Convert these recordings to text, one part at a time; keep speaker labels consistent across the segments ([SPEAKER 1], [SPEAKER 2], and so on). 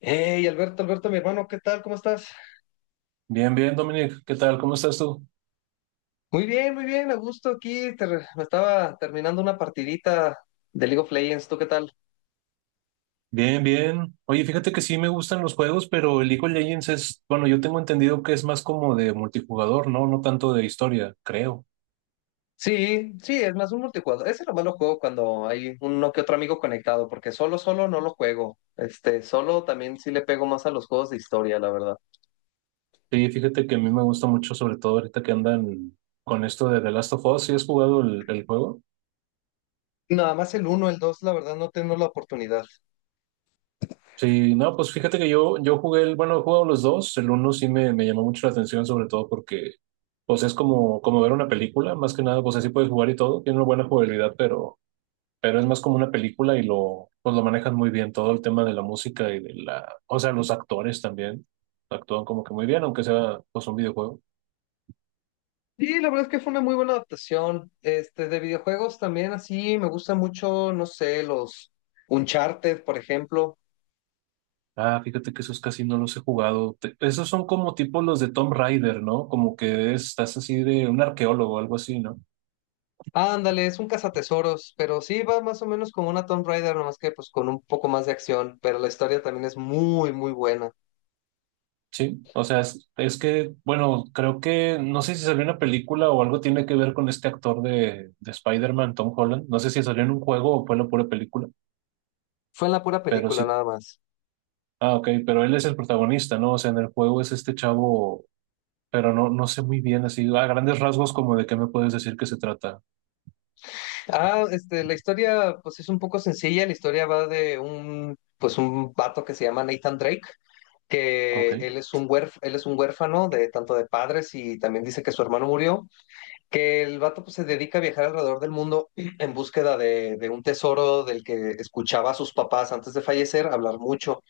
[SPEAKER 1] Hey, Alberto, Alberto, mi hermano, ¿qué tal? ¿Cómo estás?
[SPEAKER 2] Bien, bien, Dominic, ¿qué tal? ¿Cómo estás tú?
[SPEAKER 1] Muy bien, a gusto aquí. Me estaba terminando una partidita de League of Legends, ¿tú qué tal?
[SPEAKER 2] Bien, bien. Oye, fíjate que sí me gustan los juegos, pero el League of Legends es, bueno, yo tengo entendido que es más como de multijugador, ¿no? No tanto de historia, creo.
[SPEAKER 1] Sí, sí, es más un multijugador. Ese nomás lo juego cuando hay uno que otro amigo conectado, porque solo no lo juego. Este, solo también sí le pego más a los juegos de historia, la verdad.
[SPEAKER 2] Sí, fíjate que a mí me gusta mucho, sobre todo ahorita que andan con esto de The Last of Us. ¿Sí has jugado el juego?
[SPEAKER 1] Nada más el uno, el dos, la verdad, no tengo la oportunidad.
[SPEAKER 2] Sí, no, pues fíjate que yo he jugado los dos. El uno sí me llamó mucho la atención, sobre todo porque, pues es como ver una película, más que nada, pues así puedes jugar y todo. Tiene una buena jugabilidad, pero es más como una película y lo manejan muy bien, todo el tema de la música y o sea, los actores también actúan como que muy bien, aunque sea pues un videojuego.
[SPEAKER 1] Sí, la verdad es que fue una muy buena adaptación. Este, de videojuegos también así, me gustan mucho, no sé, los Uncharted, por ejemplo.
[SPEAKER 2] Ah, fíjate que esos casi no los he jugado. Esos son como tipo los de Tomb Raider, ¿no? Como que estás así de un arqueólogo o algo así, ¿no?
[SPEAKER 1] Ándale, es un cazatesoros, pero sí va más o menos como una Tomb Raider, nomás que pues con un poco más de acción, pero la historia también es muy, muy buena.
[SPEAKER 2] Sí, o sea, es que, bueno, creo que, no sé si salió una película o algo tiene que ver con este actor de Spider-Man, Tom Holland. No sé si salió en un juego o fue la pura película,
[SPEAKER 1] Fue en la pura
[SPEAKER 2] pero
[SPEAKER 1] película
[SPEAKER 2] sí.
[SPEAKER 1] nada más.
[SPEAKER 2] Ah, ok, pero él es el protagonista, ¿no? O sea, en el juego es este chavo, pero no, no sé muy bien, así, a grandes rasgos, como de qué me puedes decir que se trata.
[SPEAKER 1] Ah, este, la historia pues es un poco sencilla, la historia va de un, pues un vato que se llama Nathan Drake,
[SPEAKER 2] Ok.
[SPEAKER 1] que él es un él es un huérfano de tanto de padres y también dice que su hermano murió, que el vato pues se dedica a viajar alrededor del mundo en búsqueda de un tesoro del que escuchaba a sus papás antes de fallecer hablar mucho.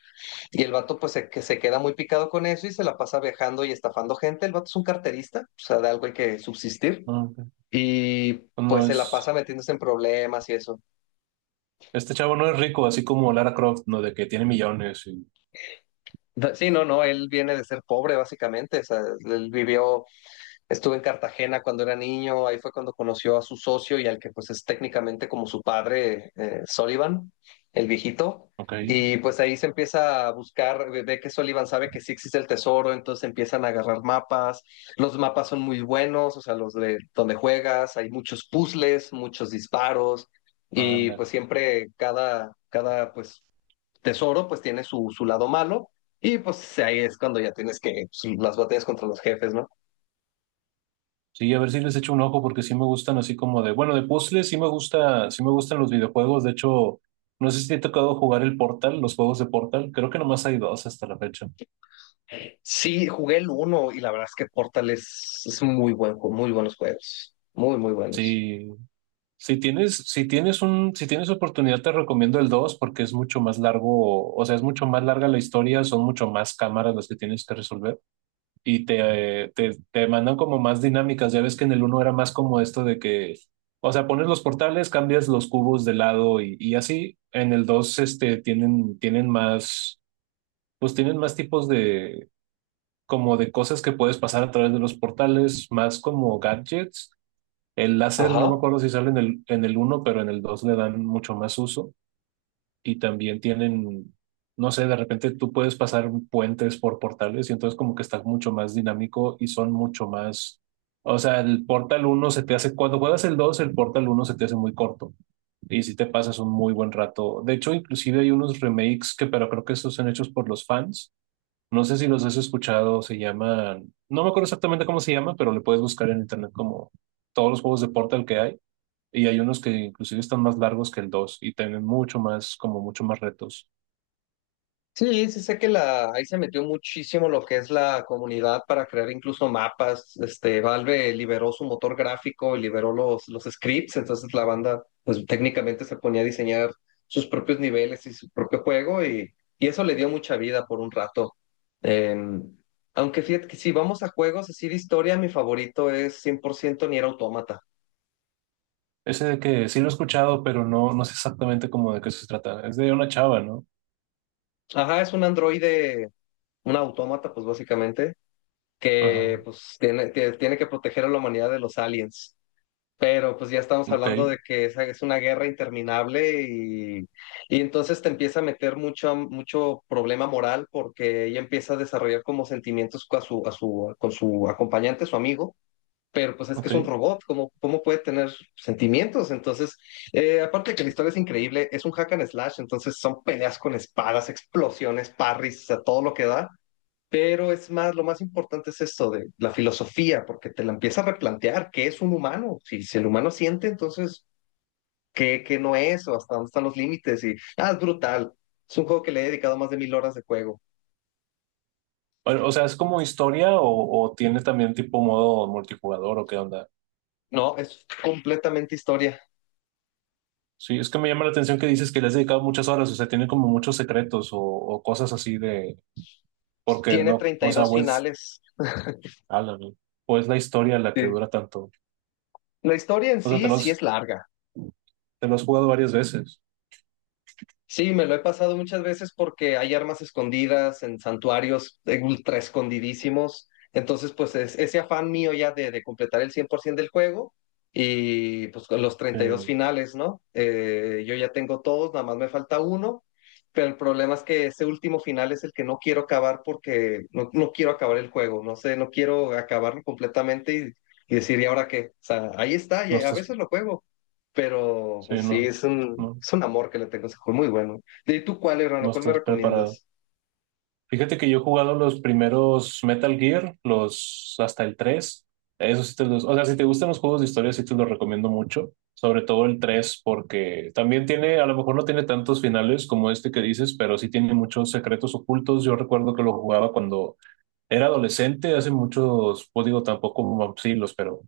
[SPEAKER 1] Y el vato pues se, que se queda muy picado con eso y se la pasa viajando y estafando gente. El vato es un carterista, o sea, de algo hay que subsistir.
[SPEAKER 2] Ah, ok.
[SPEAKER 1] Y
[SPEAKER 2] Pues no
[SPEAKER 1] pues se la pasa
[SPEAKER 2] es.
[SPEAKER 1] metiéndose en problemas y eso.
[SPEAKER 2] Este chavo no es rico, así como Lara Croft, ¿no? De que tiene millones y.
[SPEAKER 1] Sí, no, no, él viene de ser pobre básicamente, o sea, él vivió. Estuve en Cartagena cuando era niño, ahí fue cuando conoció a su socio y al que pues es técnicamente como su padre, Sullivan, el viejito.
[SPEAKER 2] Ok.
[SPEAKER 1] Y pues ahí se empieza a buscar, ve que Sullivan sabe que sí existe el tesoro, entonces empiezan a agarrar mapas. Los mapas son muy buenos, o sea, los de donde juegas, hay muchos puzzles, muchos disparos y
[SPEAKER 2] Ándale.
[SPEAKER 1] pues siempre cada, cada pues tesoro pues tiene su, su lado malo y pues ahí es cuando ya tienes que pues, las batallas contra los jefes, ¿no?
[SPEAKER 2] Sí, a ver si les echo un ojo, porque sí me gustan así como de. Bueno, de puzzles sí me gusta, sí me gustan los videojuegos. De hecho, no sé si te ha tocado jugar el Portal, los juegos de Portal. Creo que nomás hay dos hasta la fecha.
[SPEAKER 1] Sí, jugué el uno y la verdad es que Portal es un muy buen, muy buenos juegos. Muy, muy buenos.
[SPEAKER 2] Sí. Si tienes oportunidad, te recomiendo el 2 porque es mucho más largo, o sea, es mucho más larga la historia, son mucho más cámaras las que tienes que resolver y te mandan como más dinámicas. Ya ves que en el uno era más como esto de que, o sea, pones los portales, cambias los cubos de lado y así. En el 2 tienen más, pues tienen más tipos de, como de cosas que puedes pasar a través de los portales, más como gadgets. El láser, no me
[SPEAKER 1] Ajá.
[SPEAKER 2] acuerdo si sale en el uno, pero en el 2 le dan mucho más uso y también tienen, no sé, de repente tú puedes pasar puentes por portales y entonces como que está mucho más dinámico y son mucho más, o sea, el Portal uno se te hace, cuando juegas el dos, el Portal uno se te hace muy corto y si te pasas un muy buen rato. De hecho, inclusive hay unos remakes, que, pero creo que estos son hechos por los fans. No sé si los has escuchado, se llaman, no me acuerdo exactamente cómo se llama, pero le puedes buscar en internet como todos los juegos de Portal que hay, y hay unos que inclusive están más largos que el 2 y tienen mucho más, como mucho más retos.
[SPEAKER 1] Sí, sí sé que la, ahí se metió muchísimo lo que es la comunidad para crear incluso mapas. Este, Valve liberó su motor gráfico y liberó los scripts, entonces la banda pues técnicamente se ponía a diseñar sus propios niveles y su propio juego y eso le dio mucha vida por un rato. Eh, Aunque fíjate que si vamos a juegos así de historia, mi favorito es 100% Nier Automata.
[SPEAKER 2] Ese de que sí lo he escuchado, pero no, no sé exactamente cómo de qué se trata. Es de una chava, ¿no?
[SPEAKER 1] Ajá, es un androide, un autómata pues básicamente,
[SPEAKER 2] Ajá.
[SPEAKER 1] que pues tiene, tiene que proteger a la humanidad de los aliens. Pero pues ya estamos
[SPEAKER 2] Ok,
[SPEAKER 1] hablando de que esa es una guerra interminable y entonces te empieza a meter mucho, mucho problema moral porque ella empieza a desarrollar como sentimientos con su, a su, con su acompañante, su amigo, pero pues es que
[SPEAKER 2] ok.
[SPEAKER 1] es un robot, ¿cómo, cómo puede tener sentimientos? Entonces, aparte de que la historia es increíble, es un hack and slash, entonces son peleas con espadas, explosiones, parries, a todo lo que da. Pero es más, lo más importante es esto de la filosofía, porque te la empieza a replantear, ¿qué es un humano? Si, si el humano siente, entonces, ¿qué, qué no es? ¿O hasta dónde están los límites? Y, ah, es brutal. Es un juego que le he dedicado más de mil horas de juego.
[SPEAKER 2] Bueno, o sea, ¿es como historia o tiene también tipo modo multijugador o qué onda?
[SPEAKER 1] No, es completamente historia.
[SPEAKER 2] Sí, es que me llama la atención que dices que le has dedicado muchas horas, o sea, tiene como muchos secretos o cosas así de, porque
[SPEAKER 1] Tiene
[SPEAKER 2] no,
[SPEAKER 1] treinta
[SPEAKER 2] o
[SPEAKER 1] y
[SPEAKER 2] sea,
[SPEAKER 1] dos
[SPEAKER 2] pues,
[SPEAKER 1] finales.
[SPEAKER 2] ala, ¿no? ¿O es la historia la que
[SPEAKER 1] Sí.
[SPEAKER 2] dura tanto?
[SPEAKER 1] La historia en
[SPEAKER 2] O sea,
[SPEAKER 1] sí sí es larga.
[SPEAKER 2] te lo has jugado varias veces.
[SPEAKER 1] Sí, me lo he pasado muchas veces porque hay armas escondidas en santuarios ultra escondidísimos. Entonces, pues es, ese afán mío ya de completar el 100% del juego y pues con los treinta y dos
[SPEAKER 2] Eh,
[SPEAKER 1] finales, ¿no? Yo ya tengo todos, nada más me falta uno, pero el problema es que ese último final es el que no quiero acabar porque no, no quiero acabar el juego, no sé, no quiero acabarlo completamente y decir, ¿y ahora qué? O sea, ahí está, y
[SPEAKER 2] no
[SPEAKER 1] a
[SPEAKER 2] estás
[SPEAKER 1] veces lo juego. Pero pues
[SPEAKER 2] Sí,
[SPEAKER 1] sí,
[SPEAKER 2] no, no,
[SPEAKER 1] es un amor que le tengo a ese juego, muy bueno. ¿Y tú cuál, hermano?
[SPEAKER 2] no
[SPEAKER 1] ¿Cuál me
[SPEAKER 2] estás preparado.
[SPEAKER 1] recomiendas?
[SPEAKER 2] Fíjate que yo he jugado los primeros Metal Gear, los hasta el tres. Eso sí te los, o sea, si te gustan los juegos de historia, sí te los recomiendo mucho. Sobre todo el 3 porque también tiene, a lo mejor no tiene tantos finales como este que dices, pero sí tiene muchos secretos ocultos. Yo recuerdo que lo jugaba cuando era adolescente, hace muchos, pues digo, tampoco como siglos, pero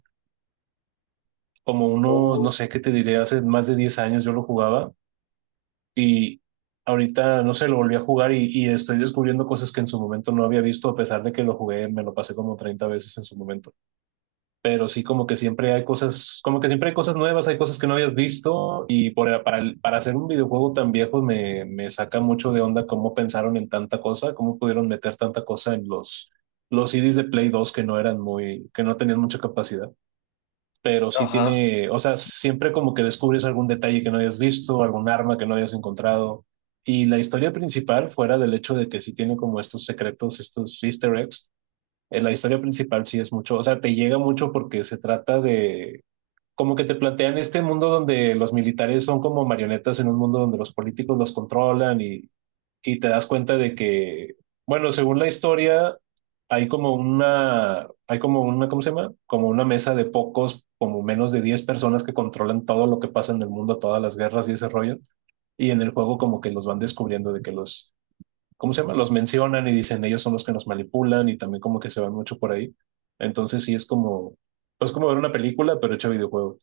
[SPEAKER 2] como unos, no
[SPEAKER 1] Oh,
[SPEAKER 2] sé qué te diré, hace más de 10 años yo lo jugaba. Y ahorita, no sé, lo volví a jugar y estoy descubriendo cosas que en su momento no había visto, a pesar de que lo jugué, me lo pasé como 30 veces en su momento. Pero sí, como que siempre hay cosas, como que siempre hay cosas nuevas, hay cosas que no habías visto y para hacer un videojuego tan viejo me saca mucho de onda cómo pensaron en tanta cosa, cómo pudieron meter tanta cosa en los CDs de Play 2 que no eran que no tenían mucha capacidad, pero sí
[SPEAKER 1] ajá,
[SPEAKER 2] tiene, o sea, siempre como que descubres algún detalle que no hayas visto, algún arma que no hayas encontrado. Y la historia principal, fuera del hecho de que sí tiene como estos secretos, estos easter eggs, la historia principal sí es mucho, o sea, te llega mucho porque se trata de, como que te plantean este mundo donde los militares son como marionetas en un mundo donde los políticos los controlan, y te das cuenta de que, bueno, según la historia, hay como una, ¿cómo se llama? Como una mesa de pocos, como menos de 10 personas que controlan todo lo que pasa en el mundo, todas las guerras y ese rollo. Y en el juego como que los van descubriendo de que los, ¿cómo se llama? Los mencionan y dicen ellos son los que nos manipulan y también como que se van mucho por ahí. Entonces sí es como ver una película, pero hecho videojuego.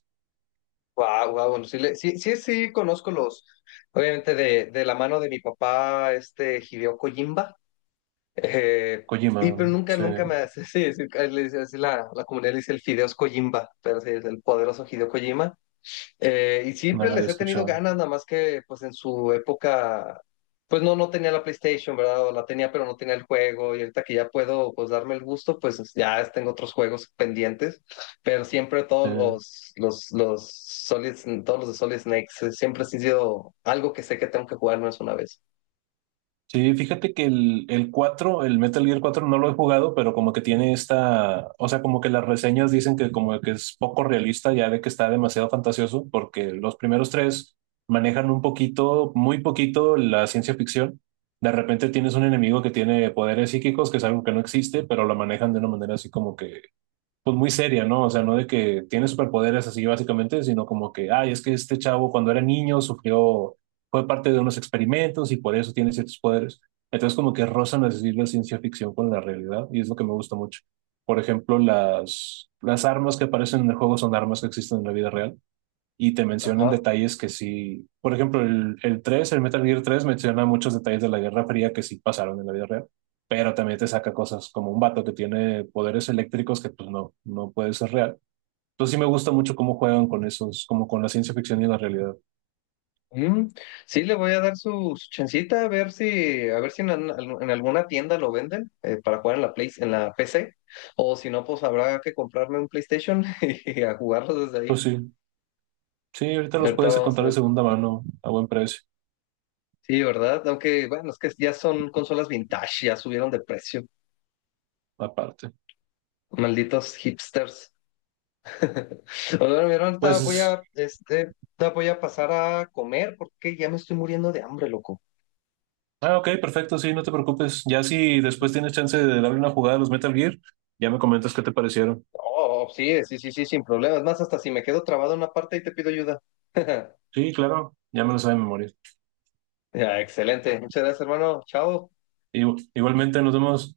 [SPEAKER 1] wow, wow, bueno, sí, sí, sí, sí, conozco los, obviamente de la mano de mi papá, este Hideo Kojimba,
[SPEAKER 2] Kojima,
[SPEAKER 1] y pero nunca,
[SPEAKER 2] sí,
[SPEAKER 1] nunca me
[SPEAKER 2] no
[SPEAKER 1] hace, sí, sí, así la, la comunidad le dice el Fideos Kojimba, pero sí, es el poderoso Hideo Kojima. Y
[SPEAKER 2] lo
[SPEAKER 1] siempre
[SPEAKER 2] había
[SPEAKER 1] les he tenido
[SPEAKER 2] escuchado.
[SPEAKER 1] ganas, nada más que pues en su época, pues no, no tenía la PlayStation, ¿verdad? O la tenía, pero no tenía el juego. Y ahorita que ya puedo pues darme el gusto, pues ya tengo otros juegos pendientes. Pero siempre
[SPEAKER 2] Sí.
[SPEAKER 1] todos los Solid, todos los de Solid Snakes, siempre han sido algo que sé que tengo que jugar más una vez.
[SPEAKER 2] Sí, fíjate que el Metal Gear 4 no lo he jugado, pero como que tiene esta, o sea, como que las reseñas dicen que como que es poco realista, ya de que está demasiado fantasioso, porque los primeros tres manejan un poquito, muy poquito la ciencia ficción. De repente tienes un enemigo que tiene poderes psíquicos, que es algo que no existe, pero lo manejan de una manera así como que pues muy seria, ¿no? O sea, no de que tiene superpoderes así básicamente, sino como que, ay, es que este chavo cuando era niño sufrió, fue parte de unos experimentos y por eso tiene ciertos poderes. Entonces como que rozan a decir la ciencia ficción con la realidad y es lo que me gusta mucho. Por ejemplo, las armas que aparecen en el juego son armas que existen en la vida real y te mencionan
[SPEAKER 1] Ajá.
[SPEAKER 2] detalles que sí, por ejemplo, el Metal Gear 3 menciona muchos detalles de la Guerra Fría que sí pasaron en la vida real, pero también te saca cosas como un vato que tiene poderes eléctricos que pues no, no puede ser real. Entonces sí me gusta mucho cómo juegan con esos, como con la ciencia ficción y la realidad.
[SPEAKER 1] Mm, sí, le voy a dar su, su chancita a ver si en, en alguna tienda lo venden para jugar en la Play, en la PC. O si no, pues habrá que comprarme un PlayStation y a jugarlo desde ahí.
[SPEAKER 2] Pues sí, sí, ahorita los
[SPEAKER 1] Ahorita
[SPEAKER 2] puedes
[SPEAKER 1] vamos a
[SPEAKER 2] encontrar de
[SPEAKER 1] ver.
[SPEAKER 2] segunda mano a buen precio,
[SPEAKER 1] Sí, ¿verdad? Aunque, bueno, es que ya son consolas vintage, ya subieron de precio.
[SPEAKER 2] aparte.
[SPEAKER 1] Malditos hipsters. Bueno, mi hermano, ahorita voy
[SPEAKER 2] Pues,
[SPEAKER 1] a, este, ahorita voy a pasar a comer porque ya me estoy muriendo de hambre, loco.
[SPEAKER 2] ah, ok, perfecto, sí, no te preocupes. Ya si después tienes chance de darle una jugada a los Metal Gear, ya me comentas qué te parecieron.
[SPEAKER 1] Oh, sí, sí, sí, sí, sin problemas. Más hasta si me quedo trabado en una parte y te pido ayuda.
[SPEAKER 2] Sí, claro, ya me lo sabe de memoria.
[SPEAKER 1] Ya, excelente. Muchas gracias, hermano. Chao.
[SPEAKER 2] Igualmente, nos vemos.